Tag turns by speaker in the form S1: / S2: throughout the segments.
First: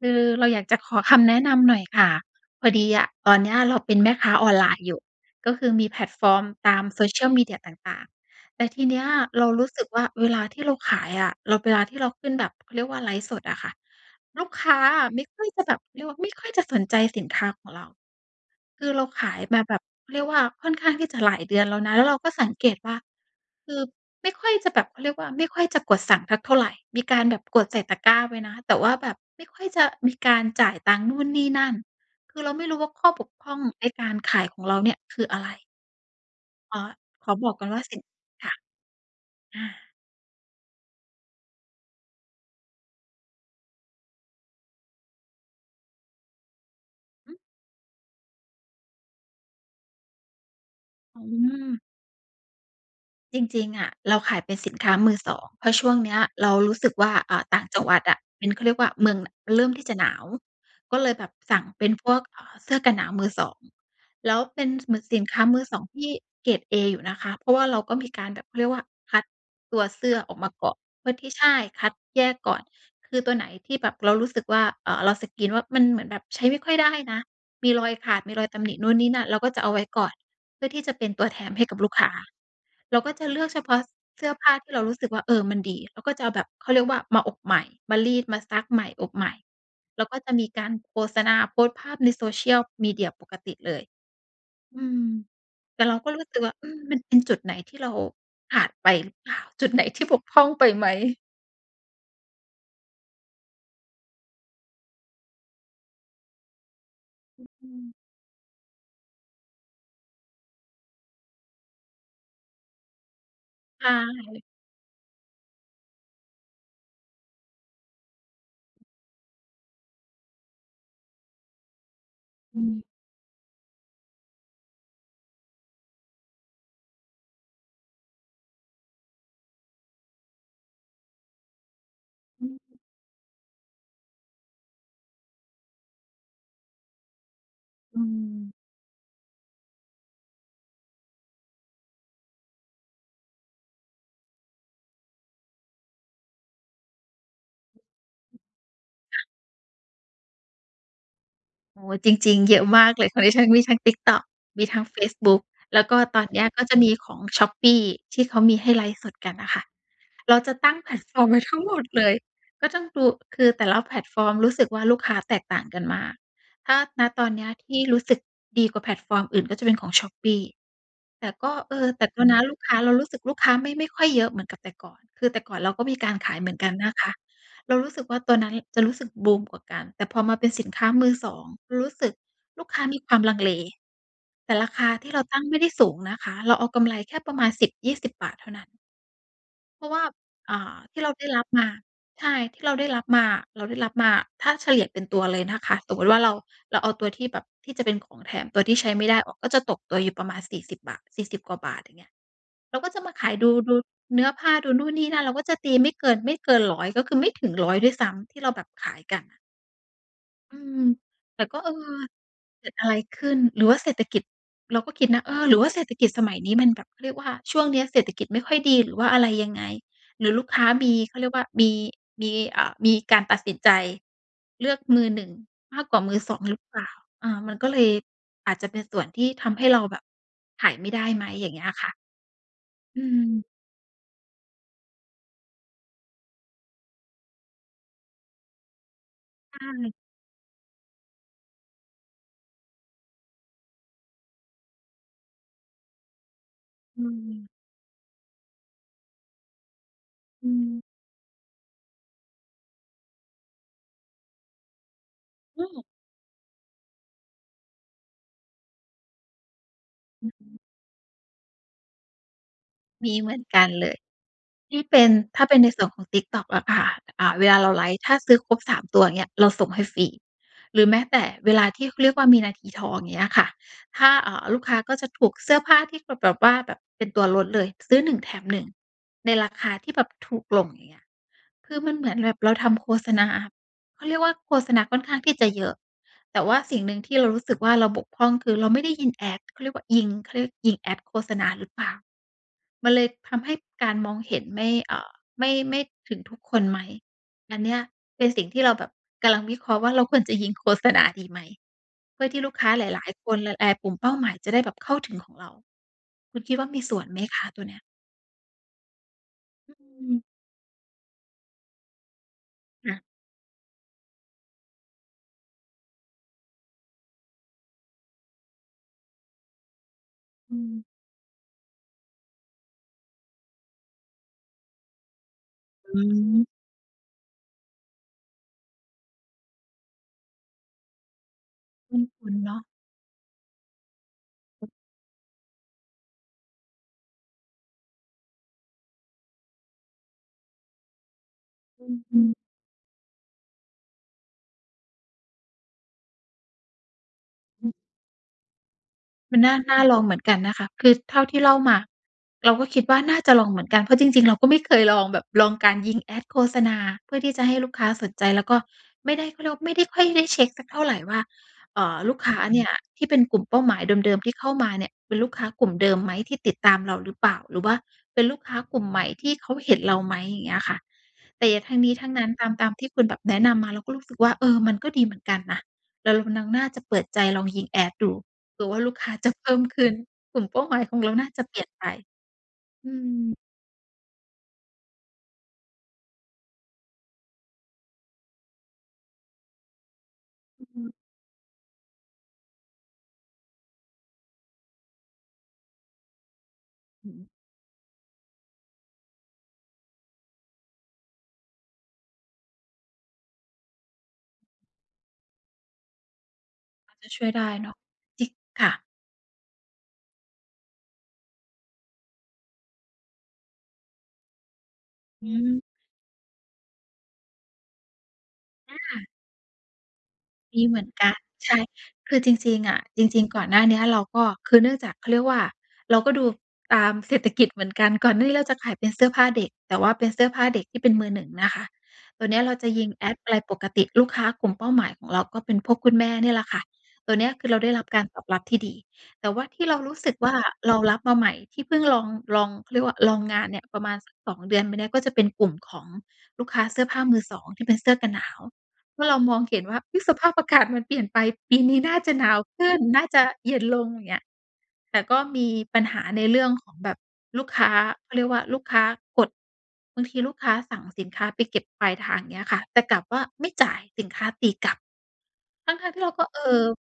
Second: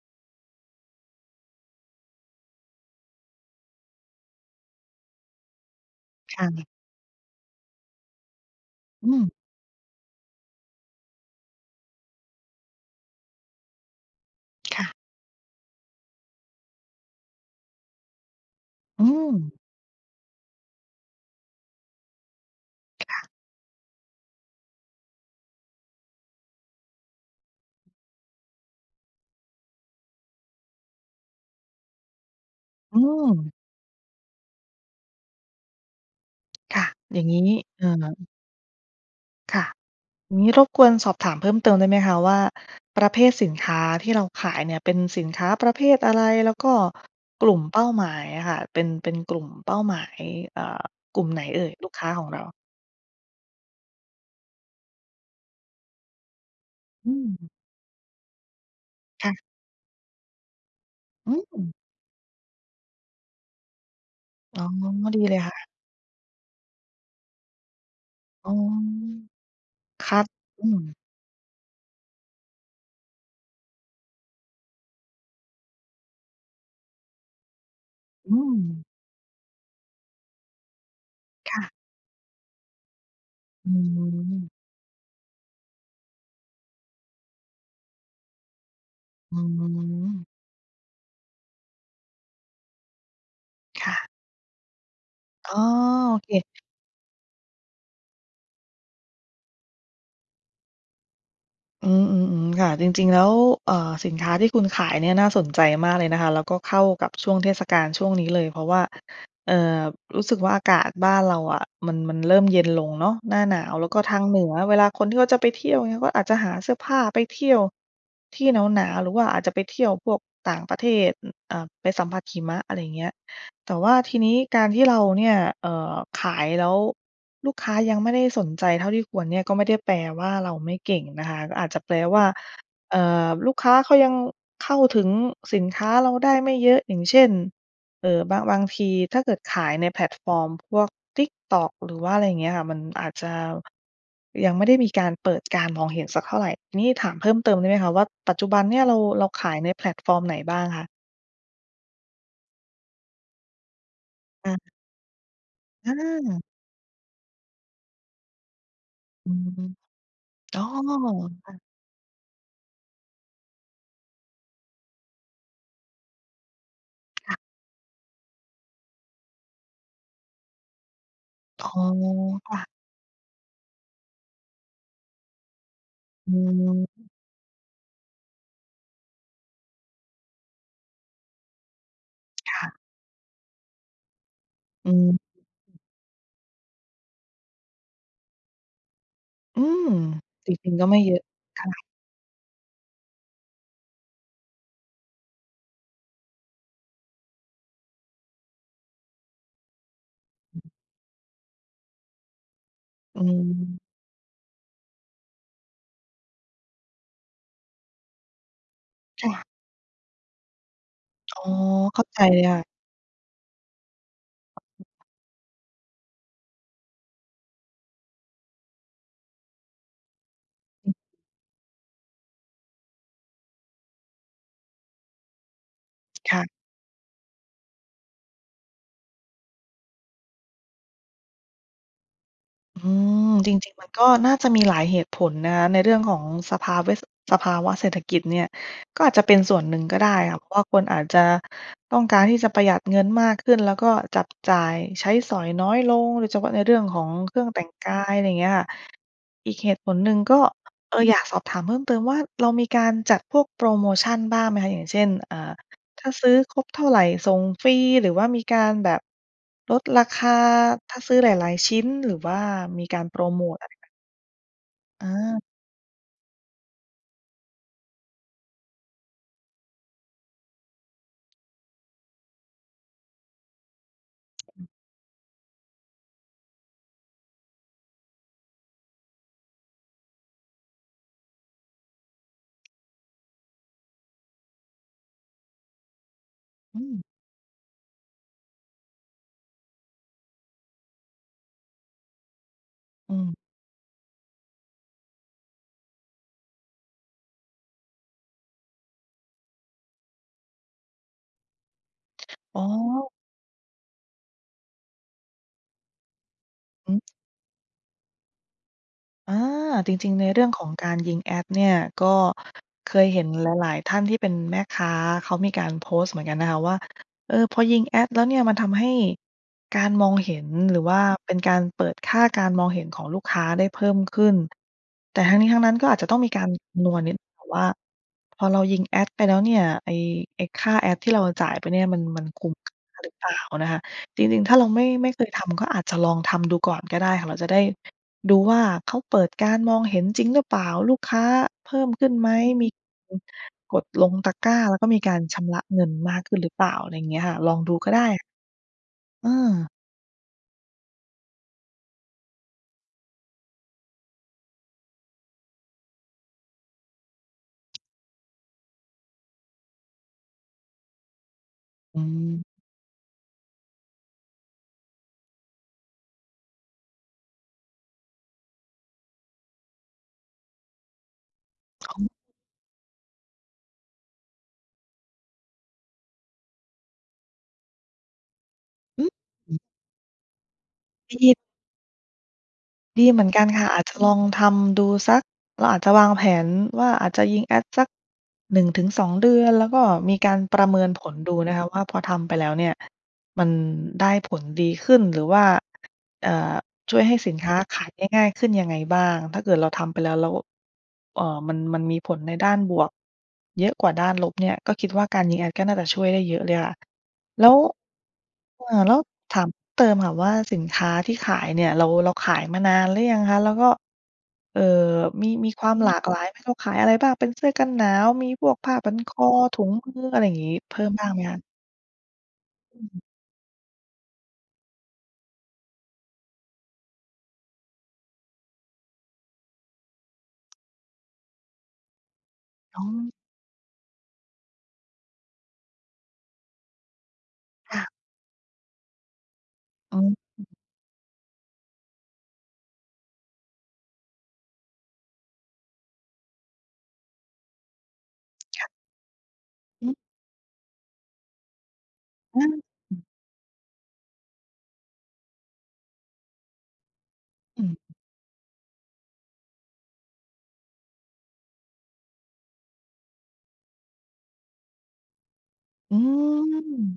S1: คือ เราอยากจะขอคำแนะนำหน่อยค่ะ พอดีอะตอนเนี้ย เราเป็นแม่ค้าออนไลน์อยู่ ก็คือมีแพลตฟอ
S2: ค
S1: ร์
S2: ่
S1: ม
S2: ะ
S1: ตาม Social Media ต่าง ๆ แต่ทีเนี้
S2: อ
S1: ย
S2: ืม
S1: เรารู้สึกว่า เวลาที่เราขายอะ เราเวลาที่เราขึ้นแบบเขาเรียกว่า ไลฟ์สดอะค่ะ ลูกค้
S2: ค
S1: า
S2: ่ะ
S1: อะไม่ค่อยจะแบบ เรียกว่าไม่ค่อยจะสนใจสินค้าของเรา คือ
S2: อ
S1: เร
S2: ื
S1: าขาย
S2: ม
S1: มาแบบเขาเรียกว่า ค่อนข้างที่จะหลายเดือนแล้วนะ แล้วเราก็สังเกตว่า
S2: ค่ะ
S1: คือไม่ค่อยจะแบบ เขาเรียกว่า ไม่ค่อยจะกดสั่งสักเท่าไร มีการแบบกดใส่ตะกร้าไว้นะ แต่ว่าแบบไม่ค่อยจะมีการจ่ายตังค์นู่นนี่นั่น คือเราไม่รู้ว่า
S2: อื
S1: ข้อบก
S2: ม
S1: พร่องในการขายของเราเนี่ย คืออะไร อ
S2: ค
S1: ๋อ
S2: ่ะ อย่า
S1: ข
S2: งง
S1: อ
S2: ี้
S1: บ
S2: น
S1: อ
S2: ี
S1: ก
S2: ่
S1: ก่อนว่
S2: อ
S1: า
S2: ่
S1: สิน
S2: า
S1: ค่ะ
S2: ค
S1: อ่า
S2: ่ะ อย่างงี้รบกวนสอบถามเพิ่มเติมได้ไหมคะว่า ประเภทสินค้าที่เราขายเนี่ย เป็นสินค้าประเภทอะไร? แล้วก็
S1: หือ
S2: กลุ่มเป้าหมายอะค่ะ เป็น เป็นกลุ่มเป้าหมาย อ่า ก
S1: อ๋
S2: ลุ่มไหนเอ่ย
S1: อ
S2: ลูกค้าของเรา?
S1: จริง ๆ อะเราขายเป็นสินค้ามือสอง เพราะช่วงเนี้ย เรารู้สึกว
S2: อ
S1: ่า
S2: ื
S1: อ่า
S2: ม
S1: ต่างจังหวัดอะ เป็นเขาเรียกว่าเมือง
S2: ค
S1: น่
S2: ่
S1: ะ
S2: ะ
S1: มันเริ่มที่จะหนาว ก็เลยแบ
S2: อ
S1: บ
S2: ื
S1: สั่ง
S2: ม
S1: เป็นพวก อ่า เสื้อกันหนาวมือสอง แล้ว
S2: อ
S1: เป
S2: ๋
S1: ็
S2: อ
S1: นเหมือนส
S2: ดี
S1: ิน
S2: เ
S1: ค
S2: ล
S1: ้
S2: ย
S1: า
S2: ค่
S1: มื
S2: ะ
S1: อสองที่เกรดเออยู่นะคะ เพราะว่าเราก็มีการแบบ
S2: อ๋
S1: เข
S2: อ
S1: าเรียกว่า คัดตัวเส
S2: ค
S1: ื้อ
S2: ัด
S1: ออกมา
S2: อ
S1: ก
S2: ื
S1: ่อน
S2: ม
S1: เพื่อที่ ใช่ คัดแยกก่อน คือตัวไหนที่แบบเรารู้สึกว่า อ่า เราสกรีนว่า มันเหมือนแบบใช้ไม่ค่อยได้นะ มีรอยขาด
S2: อ
S1: มี
S2: ื
S1: รอยตำหนิ
S2: ม
S1: นู่นนี่นั่น เราก็จะเอาไว้ก่อน เพื่อที่จะเป็นตัวแถม
S2: ค
S1: ใ
S2: ่
S1: ห
S2: ะ
S1: ้กับลูกค้า เราก็จะเลือกเฉ
S2: อ
S1: พ
S2: ื
S1: าะเสื้อผ
S2: ม
S1: ้าที่เรารู้สึกว่า เออ มันดี เราก็จะเอาแบบเขาเรียกว่า มาอบใหม่ มารีด มาซักใหม่ อบใหม่
S2: อื
S1: แล้วก็
S2: ม
S1: จะมีการโฆษณา โพสต์ภาพใน Social Media ปกติเลย
S2: ค่ะ
S1: อืม
S2: อ้อ
S1: แต่เราก็รู
S2: เ
S1: ้สึกว่า
S2: ค
S1: อืม มันเป็นจุดไหนที่เราขาดไปหรือเปล่า? จุดไหนที่บกพร่องไปไหม?
S2: อือ ๆ ๆ ค่ะ จริง ๆ แล้ว เอ่อ สินค้าที่คุณขายเนี่ย น่าสนใจมากเลยนะคะ แล้วก็เข้ากับช่วง
S1: อ
S2: เทศ
S1: ื
S2: กาล
S1: อ
S2: ช่วงนี้เลย เพราะว่า เอ่อ รู้สึกว่า อากาศบ้านเราอะ มัน มันเริ่มเย็นลงเนาะ หน้าหนาว
S1: ไ
S2: แ
S1: ด
S2: ล้วก็ทางเหน
S1: ้
S2: ือเวลาคนที่เขาจะไปเที่ยวเงี้ย ก็อาจจะหาเสื้อผ้าไปเที่ยว ที่หนาว ๆ หรือว่าอาจจะไปเที่ยวพวกต่างประเทศ อ อ่า ไปสัมผัสหิม
S1: อื
S2: ะ อะไร
S1: อ
S2: อย่างเงี้ย แต่ว่าทีนี้การที่เราเนี่ย เอ่อ ขายแล้ว ลูกค้ายังไม่ได้สนใจเท่าที่ควรเนี่ย ก็ไม่ได้แปลว่าเราไม่เก่งนะคะ ก็อาจจะแปลว่า
S1: อือ
S2: เอ่อ ลูกค้าเขายังเข้าถึงสินค้าเราได้ไม่เยอะ อย่างเช่น
S1: อื
S2: เอ่อ บาง
S1: อ
S2: บางทีถ้าเกิดขายในแพลตฟอร์มพวก Tiktok หรือว่าอะไรเงี้ยค่ะ มันอาจจะ ยังไม่ได้มีการเปิดการมองเห็นสักเท่าไร นี่ถามเพิ่มเติมได้ไหมคะว่า ปัจจุบันเนี่ยเรา เราขายในแพลตฟอร์มไหนบ้างคะ?
S1: โอ้โฮ จริง ๆ เยอะมากเลย ของดิฉันมีทั้ง Tiktok
S2: อ
S1: มี
S2: า
S1: ทั้งเฟซบุ๊ก แล้ว
S2: อ
S1: ก็ตอนเนี
S2: า
S1: ้ยก็จะมีของ Shopee ที่เขามีให้ไลฟ์สด
S2: อ
S1: กันน่ะค่ะ เราจะ
S2: ๋อ
S1: ตั้ง แพลตฟอร์มไว้
S2: ค่
S1: ท
S2: ะ
S1: ั้งหมดเลย ก็ต้องดู คือแต่ละแพลตฟอร์มรู้สึกว่า ลูกค้าแตกต่างกันมาก ถ้า ณ ตอ
S2: ค
S1: น
S2: ่ะ
S1: เนี้ย ที่รู้สึกดีกว่าแพลตฟอร์มอื่น ก็จะเป็นของ Shopee แต่ก็
S2: อ๋อ
S1: เออ แต่ก็นะ
S2: ค
S1: ลู
S2: ่
S1: ก
S2: ะ
S1: ค้า เรารู้สึกลูกค้าไม่ ไม่ค่อยเยอะเหมือนกับแต่ก่อน คือแต่ก่อนเราก็มีการขายเหมือนกันนะคะ เรารู้สึกว่า ตัวนั้นจะรู้สึกบูมกว่ากัน แต่พอมาเป็นสินค้ามือสอง รู้สึก
S2: ค
S1: ลู
S2: ่
S1: ก
S2: ะ
S1: ค้ามีความลังเล แต่ราค
S2: อ
S1: า
S2: ื
S1: ที่เรา
S2: ม
S1: ตั้งไม่ได้สูงนะคะ เราเอากำไรแค่ประมาณ ฿10-20 เท่านั้น
S2: อื
S1: เพ
S2: ม
S1: ราะว่า
S2: จ
S1: อ่
S2: ริ
S1: า
S2: ง ๆ ก็ไ
S1: ท
S2: ม่
S1: ี่เร
S2: เ
S1: า
S2: ยอะ
S1: ได้รับ
S2: เท
S1: ม
S2: ่า
S1: า
S2: ไร
S1: ใช่ ที่เราได้รับมาอะ เราได้รับมา ถ้าเฉลี่ยเป็นตัวเลยนะคะ สมมติว่าเรา เราเอาตัวที่แบบ ที่จะเป็นของแถมตัวที่ใช้ไม่ได้ออก ก็จะตกตัวอยู่ประมาณ ฿40 40 กว่าบาท อย่างเงี้ย เราก็จะมา
S2: อื
S1: ขายดู ด
S2: อ
S1: ูเนื้อผ้าดูนู่นนี่นั่น เราก็จะตีไม่เกิน ไม่เกิน 100 ก็คือไม่ถึง 100 ด้วยซ้ำ ที่เราแบบขายกัน
S2: ค่
S1: อะ
S2: ะ
S1: อืม แ
S2: อ๋
S1: ต่
S2: อ
S1: ก็ เออ
S2: เข้าใจเลยค่
S1: เ
S2: ะ
S1: กิดอะไรขึ้น หรือว่าเศรษฐกิจ เราก็คิดนะ เออ หรือว่าเศรษฐกิจสมัยนี้มันแบบ เขาเรียกว่า ช่วงเนี้ยเศรษฐกิจไม่ค่อยดี หรือว่าอะไรยังไง หรือลูกค้าม
S2: อือ
S1: ี เขาเรียกว่า มี มี อ่า มีการตัดสินใจเลือกมือ 1 มากกว่ามือ
S2: ค
S1: สอ
S2: ่
S1: ง
S2: ะ
S1: หรือเปล่า? อ่า มันก็เลยอาจจะเป็นส่วนที่ทำให้เราแบบขายไม่ได้ไหม? อย่างเงี้ยค่ะ
S2: อื
S1: อื
S2: ม
S1: ม
S2: จริง ๆ มันก็น่าจะมีหลายเหตุผลนะคะ ในเรื่องของสภาเวะ สภาวะเศรษฐกิจเนี่ย ก็อาจจะเป็นส
S1: ใ
S2: ่
S1: ช
S2: วนหนึ่งก
S1: ่
S2: ็ได้ค่ะ เพราะว่าคนอาจจะต้องการที่จะประหยัดเงินมากขึ้น แล้วก็จับจ่ายใช้สอยน้อยลง โดยเฉพาะในเรื่องขอ
S1: อื
S2: งเครื่อ
S1: ม
S2: งแต่งกาย อะไรอย่างเงี้ยค่ะ อีกเหตุผลหนึ่งก็
S1: อืม
S2: เออ อยากสอบถามเพิ่มเติมว่า เรามีการจัดพวกโพรโมชันบ้างไหมคะ? อย่างเช่น อ่า
S1: โอ้
S2: ถ้าซื้อครบเท่าไรส่งฟรี หรือว่ามีการแบบลดราค
S1: อื
S2: า
S1: ม
S2: ถ้าซื้อหลาย ๆ ชิ้น หรือว่ามีการ
S1: มี
S2: โพร
S1: เหมื
S2: โ
S1: อ
S2: ม
S1: น
S2: ต
S1: กั
S2: อะไ
S1: น
S2: รเง
S1: เ
S2: ี
S1: ล
S2: ้ย
S1: ย ที่เป็
S2: อ
S1: น ถ
S2: า
S1: ้าเป็นในส่วนของ TikTok อะค่ะ อ่า เวลาเราไลฟ์ ถ้าซื้อครบ 3 ตัว อย่างเงี้ย เราส่งให้ฟรี หรือแม้แต่เวลาที่ เขาเรียกว่า มีนาทีทอง อย่างเงี้ยค่ะ ถ้า อ่า ลูก
S2: อือ
S1: ค้าก็จะถูกเสื้อผ้าที่เขาแบบว่า แบบเป็นตัวลดเลย ซื้อ 1 แถม 1 ในราคาที่แบบถูกลง อย่างเงี้ย คือมันเหมือนแบบเราทำโฆษณา เขาเรียกว่า โฆษณาค่อนข้างที่จะเยอะ แต่ว่าส
S2: อ
S1: ิ่
S2: ื
S1: งหนึ่ง
S2: ม
S1: ที่เรารู้สึกว่า เราบกพร่อง คือ เราไม่ได้ยิง Ads เขาเรียกว่ายิง เขาเรียกยิง Ads โฆษณาหรือเปล่า มันเลย
S2: อ
S1: ท
S2: ืม
S1: ำให้การมองเห็นไม่ เอ่อ ไม่ ไม่ถึงทุกคนไหม? อันเนี้ยเป็นสิ่งที่เราแบบกำลังวิเคราะห์ว่า เราควรจะยิงโฆษณาดีไหม? เพื่อที่ลูก
S2: อ๋
S1: ค้าหล
S2: อ!
S1: าย ๆ คน ล เอ่อ กลุ่มเป้าหมายจะได้แบบเข้าถึงของเรา คุณคิดว่ามี
S2: อ
S1: ส
S2: ื
S1: ่ว
S2: ม
S1: นไหมคะตัวเนี้ย?
S2: อา
S1: อ
S2: จริง
S1: ื
S2: ๆ ใ
S1: ม
S2: นเรื่องของการยิงแอดเนี่ย ก็เค
S1: ค่ะ
S2: ยเห็นหลาย ๆ ท่านที่เป็นแม่ค้า เขามีการโพสต์เหมือนกันนะคะว่า เออ พอยิงแอดแล้วเนี่ย มันทำให้การมองเห็น
S1: อื
S2: หรือ
S1: ม
S2: ว่าเป็นการเปิดค่าการมองเห็นของลูกค้าได้เพิ่มขึ้น แต่ทั้งนี้ทั้งนั้น ก็
S1: อ
S2: อาจ
S1: ื
S2: จะต้องมีกา
S1: ม
S2: รคำนวณนิดหนึ่งค่ะว่า พอเรายิงแอดไปแล้วเนี่ย ไอ้ ไอ้ค่าแอดที่ เราจ่ายไปเนี่ย
S1: ค
S2: มัน มัน
S1: ุ้น
S2: ค
S1: ๆ
S2: ุ้
S1: เน
S2: ม
S1: าะ
S2: ค่าหรือเปล่านะคะ จริง ๆ ถ้าเราไม่ ไม่เคยทำ ก็อาจจะลองทำดูก่อนก็ได้ค่ะ เราจะได้ดูว่า เขาเปิดการมองเห็นจริงหรือเปล่า? ลูกค้าเพิ่
S1: อ
S2: มขึ้น
S1: อื
S2: ไหม?
S1: ม
S2: มี กดลงตะกร้า แล้วก็มีการชำระเงินมากขึ้นหรือเปล่า? อะไรอย่างเงี้ยค่ะ ลองดูก็ได้ อื
S1: คุณน่า
S2: ม
S1: น่าลองเหมือนกันนะคะ คือเท่าที่เล่ามา เราก็คิดว่าน่าจะลองเหมือนกัน เพราะจริง ๆ เราก็ไม่เคยลองแบบ ลองการยิงแอดโฆษณา เพื่อที่จะให้ลูกค้าสนใจ แล้วก็ไม่ได้ เค้าเรียกว่าไร ไม่ได้ค่อยได้เช็กสักเท่าไรว่า อ่
S2: อ
S1: า
S2: ื
S1: ลูกค้า
S2: ม
S1: เนี่ยที่เป็นกลุ่มเป้าหมายเดิม ๆ ที่เข้ามาเนี่ย เป็นลูกค้ากลุ่มเดิมไหม? ที่ติดตามเราหรือเปล่า? หรือว่าเป็นลูกค้ากลุ่มใหม่ที่เขาเห็นเราไหม? อย่างเงี้ยค่ะ แต่อย่างทั้งนี้ทั้งนั้นตาม ตามที่คุณแบบแนะนำมา เราก็รู้สึกว่า เออ มันก็ดีเหมือนกันนะ เรากำลังน่าจะเปิดใจลองยิงแอดดู ดูว่าลูก
S2: อื
S1: ค้
S2: อ
S1: าจะเพ
S2: อื
S1: ิ่
S2: อ
S1: มขึ้น กลุ่มเป้าหมายของเราน่าจะเปลี่ยนไป อื
S2: ดีเหมือน
S1: ม
S2: กันค่ะ อาจจะลองทำดูสัก เราอาจจะวางแผนว่า อาจจะยิงแอดสัก 1-2 เดือน แล้วก็มีการปร
S1: อ
S2: ะเมิ
S1: ื
S2: น
S1: ม
S2: ผลดูนะคะว่า พอทำไปแล้วเนี่ย มันได้ผลดีขึ้น หรือว่า อ่า ช่วย
S1: อื
S2: ให้
S1: ม
S2: สินค้าขายได้ง่ายขึ้นยังไงบ้าง? ถ้าเกิดเราทำไปแล้ว แล้ว อ่า มัน มันมีผลในด้านบวกเยอะกว่าด้านลบเนี่ย ก็คิดว่าการยิงแอดก็น่าจะช่วยได้เยอะเลยค่ะ
S1: พอจะช่วยไ
S2: แ
S1: ด
S2: ล้
S1: ้
S2: ว
S1: เนาะ จริง
S2: อ
S1: ค
S2: ่า
S1: ่ะ
S2: แล้วถามเพิ่มเติมค่ะว่า สินค้าที่ขายเนี่ย เรา เราขายมานานหรือยังคะ? แล้วก็ เอ่อ ม
S1: อื
S2: ี มีค
S1: ม
S2: วามหลากหลายไหม? เขาขายอะไรบ้าง? เป็นเสื้อกันหนาว มีพวกผ้
S1: อ
S2: าพัน
S1: า
S2: คอ ถุงมือ อะไรอย่างงี้
S1: มี
S2: เพ
S1: เหม
S2: ิ
S1: ื
S2: ่
S1: อ
S2: ม
S1: น
S2: บ
S1: ก
S2: ้าง
S1: ั
S2: ไ
S1: น
S2: หมคะ?
S1: ใช่ คือจริง ๆ อ
S2: อ
S1: ะ
S2: ื
S1: จ
S2: ม
S1: ริง ๆ ก่อนหน้าเนี้ยเราก็ คือเนื่องจากเขาเรียกว่า เราก็ดูตามเศรษฐกิจเหมือนกัน ก่อนหน้านี้เราจะขายเป็นเสื้อผ้าเด็ก แต่ว่าเป็นเสื้อผ้าเด็กที่เป็นมือ 1 นะคะ ตัวเนี้ยเราจะ
S2: อ
S1: ย
S2: ๋
S1: ิงแ
S2: อ
S1: อดอะไรปกติ ลูกค้ากลุ่มเป้าหมายของเรา ก็เป็นพวกคุณแม่เนี่ยล่ะค่ะ ตัวเนี้ยคือเราได้
S2: ค
S1: ร
S2: ่ะ
S1: ับการตอบรับที่ดี แต่ว่าที่เราร
S2: อ
S1: ู
S2: ๋
S1: ้สึกว่า
S2: อ
S1: เรารับมาใหม่ที่เพิ่งลอง ลอง เขาเรียกว่า ลองงานเนี่ย ประมาณสัก 2 เดือนไปเนี่ย ก็จะเป็นกลุ่มของลูกค้าเสื้อผ้ามือ 2 ที่เป็นเสื้อกันหนาว
S2: ค่ะ
S1: เมื่อเรามองเห็นว่า
S2: อืม
S1: อุ๊ย สภาพอากาศมันเปลี่ยนไป ปีนี้น่าจะหนา
S2: อา
S1: วขึ้น
S2: อื
S1: น่
S2: ม
S1: าจะเย็นลง อย่างเงี้ย แต่ก็มีปัญหาในเรื่องของแบบลูก
S2: อ
S1: ค
S2: ื
S1: ้า
S2: ม
S1: เขาเรียกว่าลูกค้ากด บางทีลูกค้าสั่งสินค้าไปเก็บปลายทาง อย่างเงี้ยค่ะ แต่กลับว่าไม่จ่าย สินค้าตีกลับ ทั้
S2: อ
S1: ง ๆ
S2: ื
S1: ที่เราก็ เออ
S2: ม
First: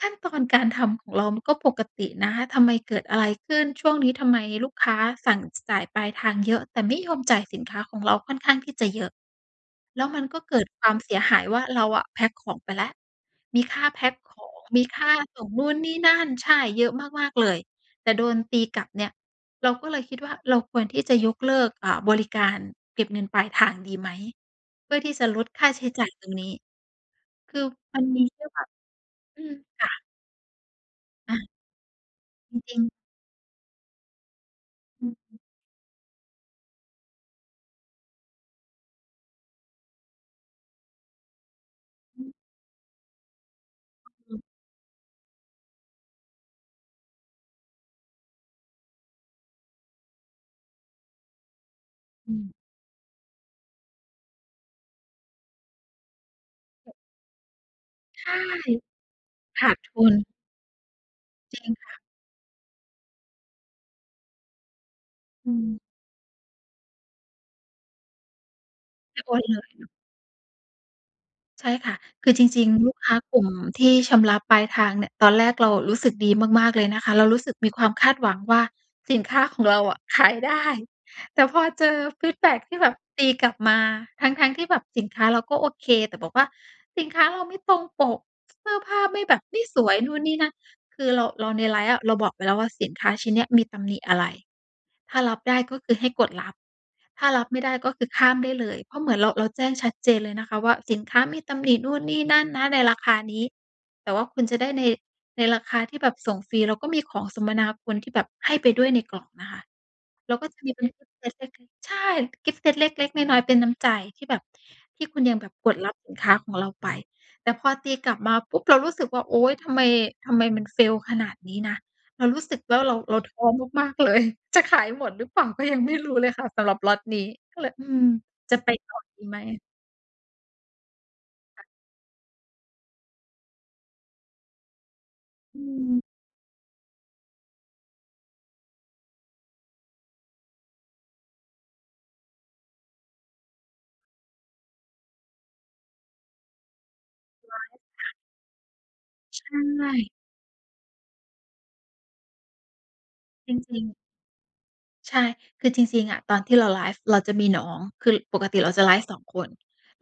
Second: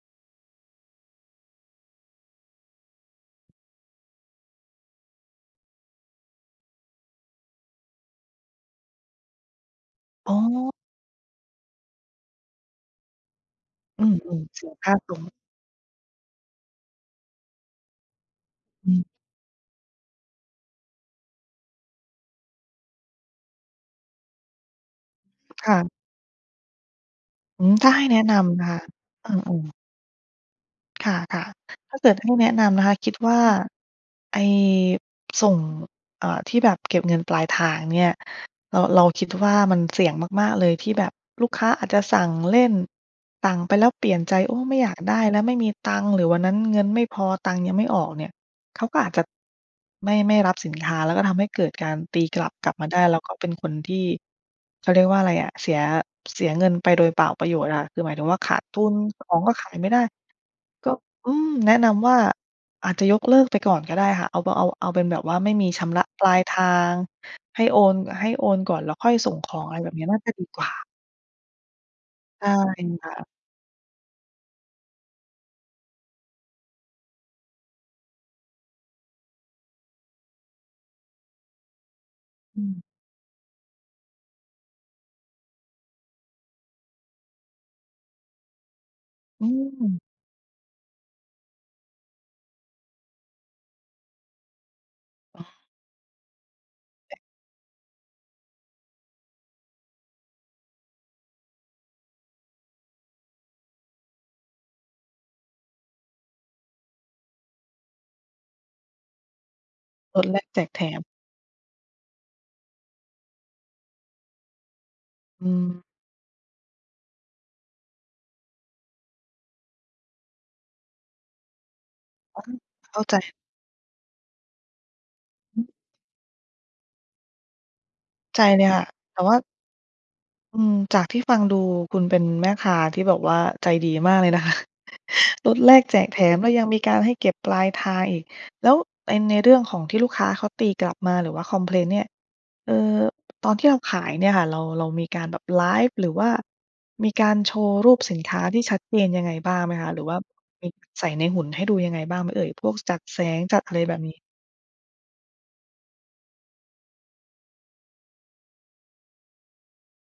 S1: ขั้นตอนการทำของเรามันก็ปกตินะ ทำไมเกิดอะไรขึ้น? ช่วงนี้ทำไมลูกค้าสั่ง จ จ่ายปลายทางเยอะ แต่ไม่ยอมจ่ายสินค้าของเราค่อนข้างที่จะเยอะ แล้วมัน
S2: อ๋
S1: ก็เกิด
S2: อ
S1: ความเสียหายว่า เราอะแพ็กของไปแล้ว มีค่าแ
S2: อ
S1: พ
S2: ื
S1: ็กข
S2: อ
S1: อ
S2: ๆ
S1: ง
S2: เสีย
S1: มี
S2: ค่า
S1: ค่
S2: ส
S1: า
S2: ่ง
S1: ส่งนู่นนี่นั่น ใช่ เยอะมาก ๆ เลย แต่โดนตีกลั
S2: อ
S1: บ
S2: ื
S1: เ
S2: ม
S1: นี่ย เราก็เลยคิดว่า เราควรที่จะยกเลิก อ่า บริการเก็บเงินปลายทางดีไหม? เพื่อที่จะลดค่
S2: ค
S1: า
S2: ่
S1: ใช
S2: ะ
S1: ้จ่ายตรงนี้ ค
S2: อ
S1: ื
S2: ื
S1: อ
S2: ม ถ้า
S1: ม
S2: ให
S1: ั
S2: ้
S1: น
S2: แนะ
S1: มี
S2: น
S1: เรื่องแ
S2: ำ
S1: บ
S2: นะ
S1: บ
S2: คะ เอ
S1: อืม
S2: อ ๆ
S1: ค่ะ
S2: ค่ะ
S1: อ
S2: ค่
S1: ะ
S2: ะ ถ้าเกิดให้แนะ
S1: จ
S2: น
S1: ร
S2: ำ
S1: ิ
S2: น
S1: ง
S2: ะค
S1: ๆ
S2: ะ คิดว่า ไอ้ ส่ง เอ่อ ที่แบบเก็บเงินปลายทางเนี่ย เรา เราคิดว่ามันเสี่ยงมาก ๆ เลยที่แบบลูกค้าอาจจะส
S1: อ
S2: ั
S1: ื
S2: ่ง
S1: ม
S2: เล่น สั่งไปแล้วเปลี่ยนใ
S1: อ
S2: จ
S1: ืม
S2: โอ๊ย ไม่อยากได้แล้ว ไม่มีตังค์ หรือวันนั้นเงินไม่พอ ตังค์ยังไม่ออกเนี่ย เขาก็อาจจะ ไม่ ไม่รับสินค้า แล้วก็ทำให้เกิดการตี
S1: อ
S2: ก
S1: ื
S2: ลับ
S1: ม
S2: กลับมาได้ แล้วก็เป็นคนที่ เขาเรียกว่าอะไรอะ เสีย เสียเงินไปโดยเปล่าประโยชน์อะ คือหมายถึ
S1: ใช
S2: ง
S1: ่
S2: ว่า ขาดทุน ของก็
S1: ข
S2: ขา
S1: า
S2: ย
S1: ด
S2: ไม่
S1: ท
S2: ได้
S1: ุน
S2: ก็ อืม
S1: จริ
S2: แ
S1: ง
S2: นะ
S1: ค
S2: น
S1: ่ะ
S2: ำว่า อาจจะยกเลิกไปก่อนก็ได้ค่ะ เอา บ เอา เอาเป็นแบบว่า
S1: อ
S2: ไม
S1: ื
S2: ่มี
S1: ม
S2: ชำระปลายทาง ให้โอน ให้โอนก่อน แล้วค่อย
S1: ไม่
S2: ส
S1: โอ
S2: ่ง
S1: น
S2: ข
S1: เล
S2: อง อ
S1: ย
S2: ะไร
S1: เน
S2: แ
S1: า
S2: บ
S1: ะ
S2: บเนี้ย น่าจะดีกว่า
S1: ใช่ค่ะ คือ
S2: ใ
S1: จ
S2: ช่
S1: ริง ๆ ลูก
S2: ค
S1: ค
S2: ่
S1: ้า
S2: ะ
S1: กลุ่มที่ชำระปลายทางเนี่ย ตอนแรกเรารู้สึกดีมาก ๆ เลยนะคะ เรารู้สึกมีความคาดหวังว่า สินค้าของเราอะขายได้ แต่พอเจอฟีดแบ็
S2: อ
S1: ก
S2: ื
S1: ที่
S2: ม
S1: แบบตีกลับมา ทั้ง ๆ ที่แบบสินค้าเราก็โอเค แต่บอกว่า "สินค้าเราไม่ตรงปก เสื้อผ้าไม่แบ
S2: อ
S1: บ
S2: ื
S1: ไม่สว
S2: ม
S1: ย นู่นนี่นั่น" คือเรา เราในไลฟ์อะ เราบอกไปแล้ว ว่าสินค้าชิ้นเนี้ยมีตำหนิอะไร ถ้ารั
S2: อ
S1: บ
S2: ้
S1: ไ
S2: อ
S1: ด้ก็คือให้กดรับ ถ้ารับไม่ได้ก็คือข้ามได้เลย เพราะเหมือนเรา เราแจ้งชัดเจนเลยนะคะว่า สินค้ามีตำหนิ นู่นนี่นั่นนะ ในราคานี้ แต่ว่าคุณจะได้ใน ในราคาที่แบบส่งฟรี แล้วก็มีของสมนาคุณที่แบบให้ไปด้วยในกล่องนะคะ
S2: ลด
S1: แล้
S2: แล
S1: วก็
S2: ก
S1: จ
S2: แจ
S1: ะม
S2: ก
S1: ีเ
S2: แ
S1: ป
S2: ถ
S1: ็น
S2: ม
S1: ใช่ กิฟต์เซตเล็ก ๆ น้อย ๆ เป็นน้ำใจที่แบบที่คุณยัง
S2: อ
S1: แ
S2: ื
S1: บบกด
S2: ม
S1: รับสินค้าของเราไป แต่พอตีกลับมาปุ๊บ เรารู้สึกว่า โอ๊ย ทำไม ทำไมมัน Fail ขนาดนี้นะ เรารู้สึก แล้วเร
S2: เ
S1: า
S2: ข้า
S1: เ
S2: ใ
S1: ร
S2: จ
S1: าท้อมาก ๆ เลย จะขายหมดหรือเปล่า
S2: อ
S1: ก
S2: ื
S1: ็
S2: ม
S1: ยังไม่รู้เลยค่ะ สำหรับล็อตนี้ ก็เลย อืม
S2: ใจ
S1: จะ
S2: เล
S1: ไ
S2: ย
S1: ป
S2: ค่ะ
S1: ต่อ
S2: แต
S1: ด
S2: ่
S1: ี
S2: ว
S1: ไ
S2: ่
S1: หม?
S2: า อืม จากที่ฟังดู
S1: ค่ะ
S2: คุณเป็นแม่ค้าที่แบบว่าใจดีมากเลยนะคะ ลด
S1: อื
S2: แลกแจ
S1: ม
S2: กแถมแล้วยังมีการให้เก็บปลายทางอีก แล้วไปในเรื่องของที่ลูกค้าเขาตีกลับมา หรือว่าคอมเพลนเนี่ย เอ่อ ตอนที่เราขายเนี่ยค่ะ เรา เรามีการแบบไลฟ์ หรือว่ามีการโชว์รูปสินค้าที่ชัดเจนยังไง
S1: ใช
S2: บ้างไหมคะ? หรือ
S1: ่
S2: ว่าไปใส่ในหุ่นให้ดูยังไงบ้างไหมเอ่ย? พวกจัดแสง
S1: จ
S2: จัดอะ
S1: ร
S2: ไร
S1: ิง
S2: แบ
S1: ๆ
S2: บนี้
S1: ใช่ คือจริง ๆ อะ ตอนที่เราไลฟ์ เราจะมีน้อง คือปกติเราจะไลฟ์ 2 คน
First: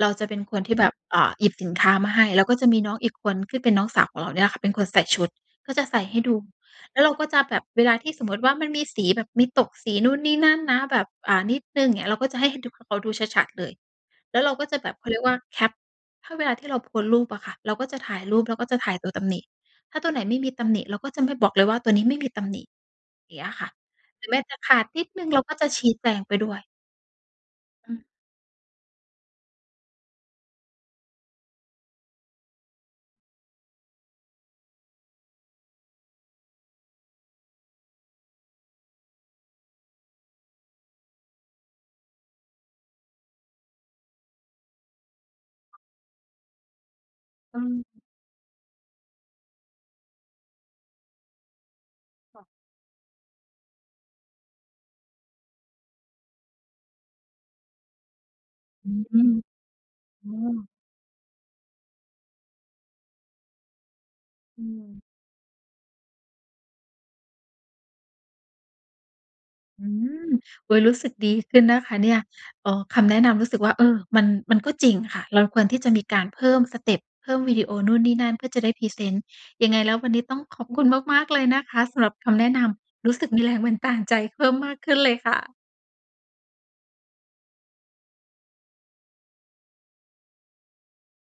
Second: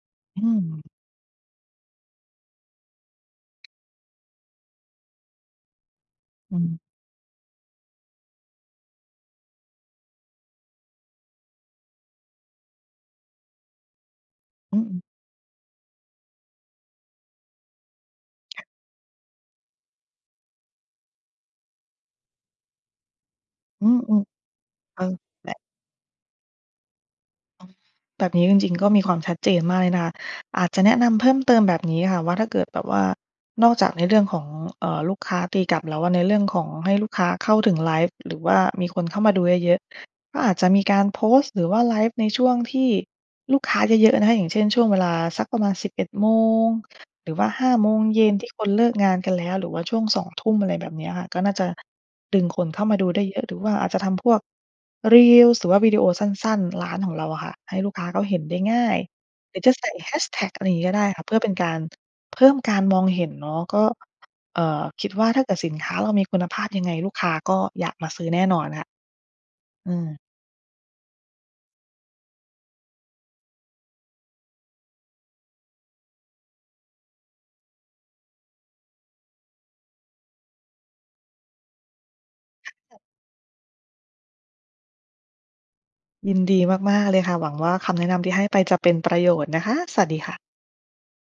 S1: เราจะเป็
S2: อ
S1: น
S2: ื
S1: คนที่แบ
S2: ม
S1: บ อ่า หยิบสินค้ามาให้ แล้วก็จะมีน้องอีกคนที่เป็นน้องสาวของเราเนี่ยค่ะ เป็นคนใส่ชุด ก็จะใส่ให้ดู
S2: อืม
S1: แล้วเราก็จะแบบเวลาที่สมมติว่า มันมีสีแบบมีตกสีนู่นนี่นั่นนะ แบบ อ่า นิดหนึ่งเงี้ย เราก็จะให้เขาดู เขาดูชัด ๆ เลย แล้วเราก็จ
S2: อ
S1: ะ
S2: ื
S1: แบบ
S2: ม
S1: เขาเรียกว่า แคป ถ้าเวลาที่เราโพสต์รูปอะค่ะ เราก็จะถ่ายรูป เรา
S2: ค่
S1: ก
S2: ะ
S1: ็จะถ่ายตัวตำหนิ ถ้าตัวไหนไม่มีตำหนิ เราก็จะไม่บอกเลยว่าตัวนี้ไม่มีตำหนิ เงี้ยค่ะ
S2: อืม
S1: ถึงแม้จะขาด
S2: ๆ เอ
S1: นิ
S2: อ
S1: ดหนึ่งเรา
S2: แหล
S1: ก
S2: ะ
S1: ็จะชี้แจงไปด้วย
S2: อ้อ
S1: อืม
S2: แบบนี้จริง ๆ ก็มีความชัดเจนมากเลยนะคะ อาจจะแนะนำเพิ่มเติมแบบนี้ค่ะ ว่าถ้าเกิดแบบว่า นอกจากในเรื่องของ เออ ลูกค้าตีกลับแล้วอะ ในเรื่องของให้ลูกค้าเข้าถึงไลฟ์ หรือว่ามีคนเข้ามาดูเยอะ ๆ ก็อาจจะมีการโพสต์ หรือว่าไลฟ์ในช่วงที่ลูกค้าเยอะ ๆ นะคะ อย่างเช่น ช่วงเวลาสักประมาณ 11 โมง หรือว่า
S1: อ
S2: 5
S1: ืม
S2: โมงเย็นที่คนเลิกงานกันแล้ว หรือว่าช่วง 2 ทุ่ม อะไรแบบเนี้ยค่ะ ก็น่าจะด
S1: ค
S2: ึ
S1: ่ะ
S2: งคนเข้ามาดูได้เยอะ หรือว่าอาจจะทำพวก Reels หรือว่าวิดีโอสั้น ๆ ร้านของเราอะค่ะ ให้ลูกค้าก็เห็นได้ง่
S1: อื
S2: าย
S1: อ
S2: หรื
S1: อ
S2: อจะใส่แฮช
S1: ื
S2: แท็ก อะ
S1: ม
S2: ไรอย่างงี้ก็ได้ค่ะ เพื่อเป็นการเพิ่มการมองเห็นเนาะ ก็ อ
S1: อื
S2: ่า
S1: ม
S2: คิดว่าถ้าเกิดสินค้าเรามีคุณภาพยังไงลูกค้าก็อยากมาซื้อแน่นอนค่ะ
S1: อื
S2: อืม
S1: ม โอ๊ย รู้สึกดีขึ้นนะคะเนี่ย เออ คำแนะนำรู้สึกว่า เออ มัน มันก็จริงค่ะ เราควรที่จะมีการเพิ่มสเต็ป เพิ่มวิดีโอนู่นนี่นั่น เพื่อจะได้พรีเซนต์ ยังไงแล้ววันนี้ต้องขอบคุณมาก ๆ เลยนะคะ สำหรับคำแนะนำ รู้สึก มีแรงบันดาลใจ เพิ่มมากขึ้นเลยค่ะ
S2: ยินดีมาก ๆ เลยค่ะ หวังว่าคำแนะนำที่ให้ไปจะเป็นประโยชน์นะคะ สวัสดีค่ะ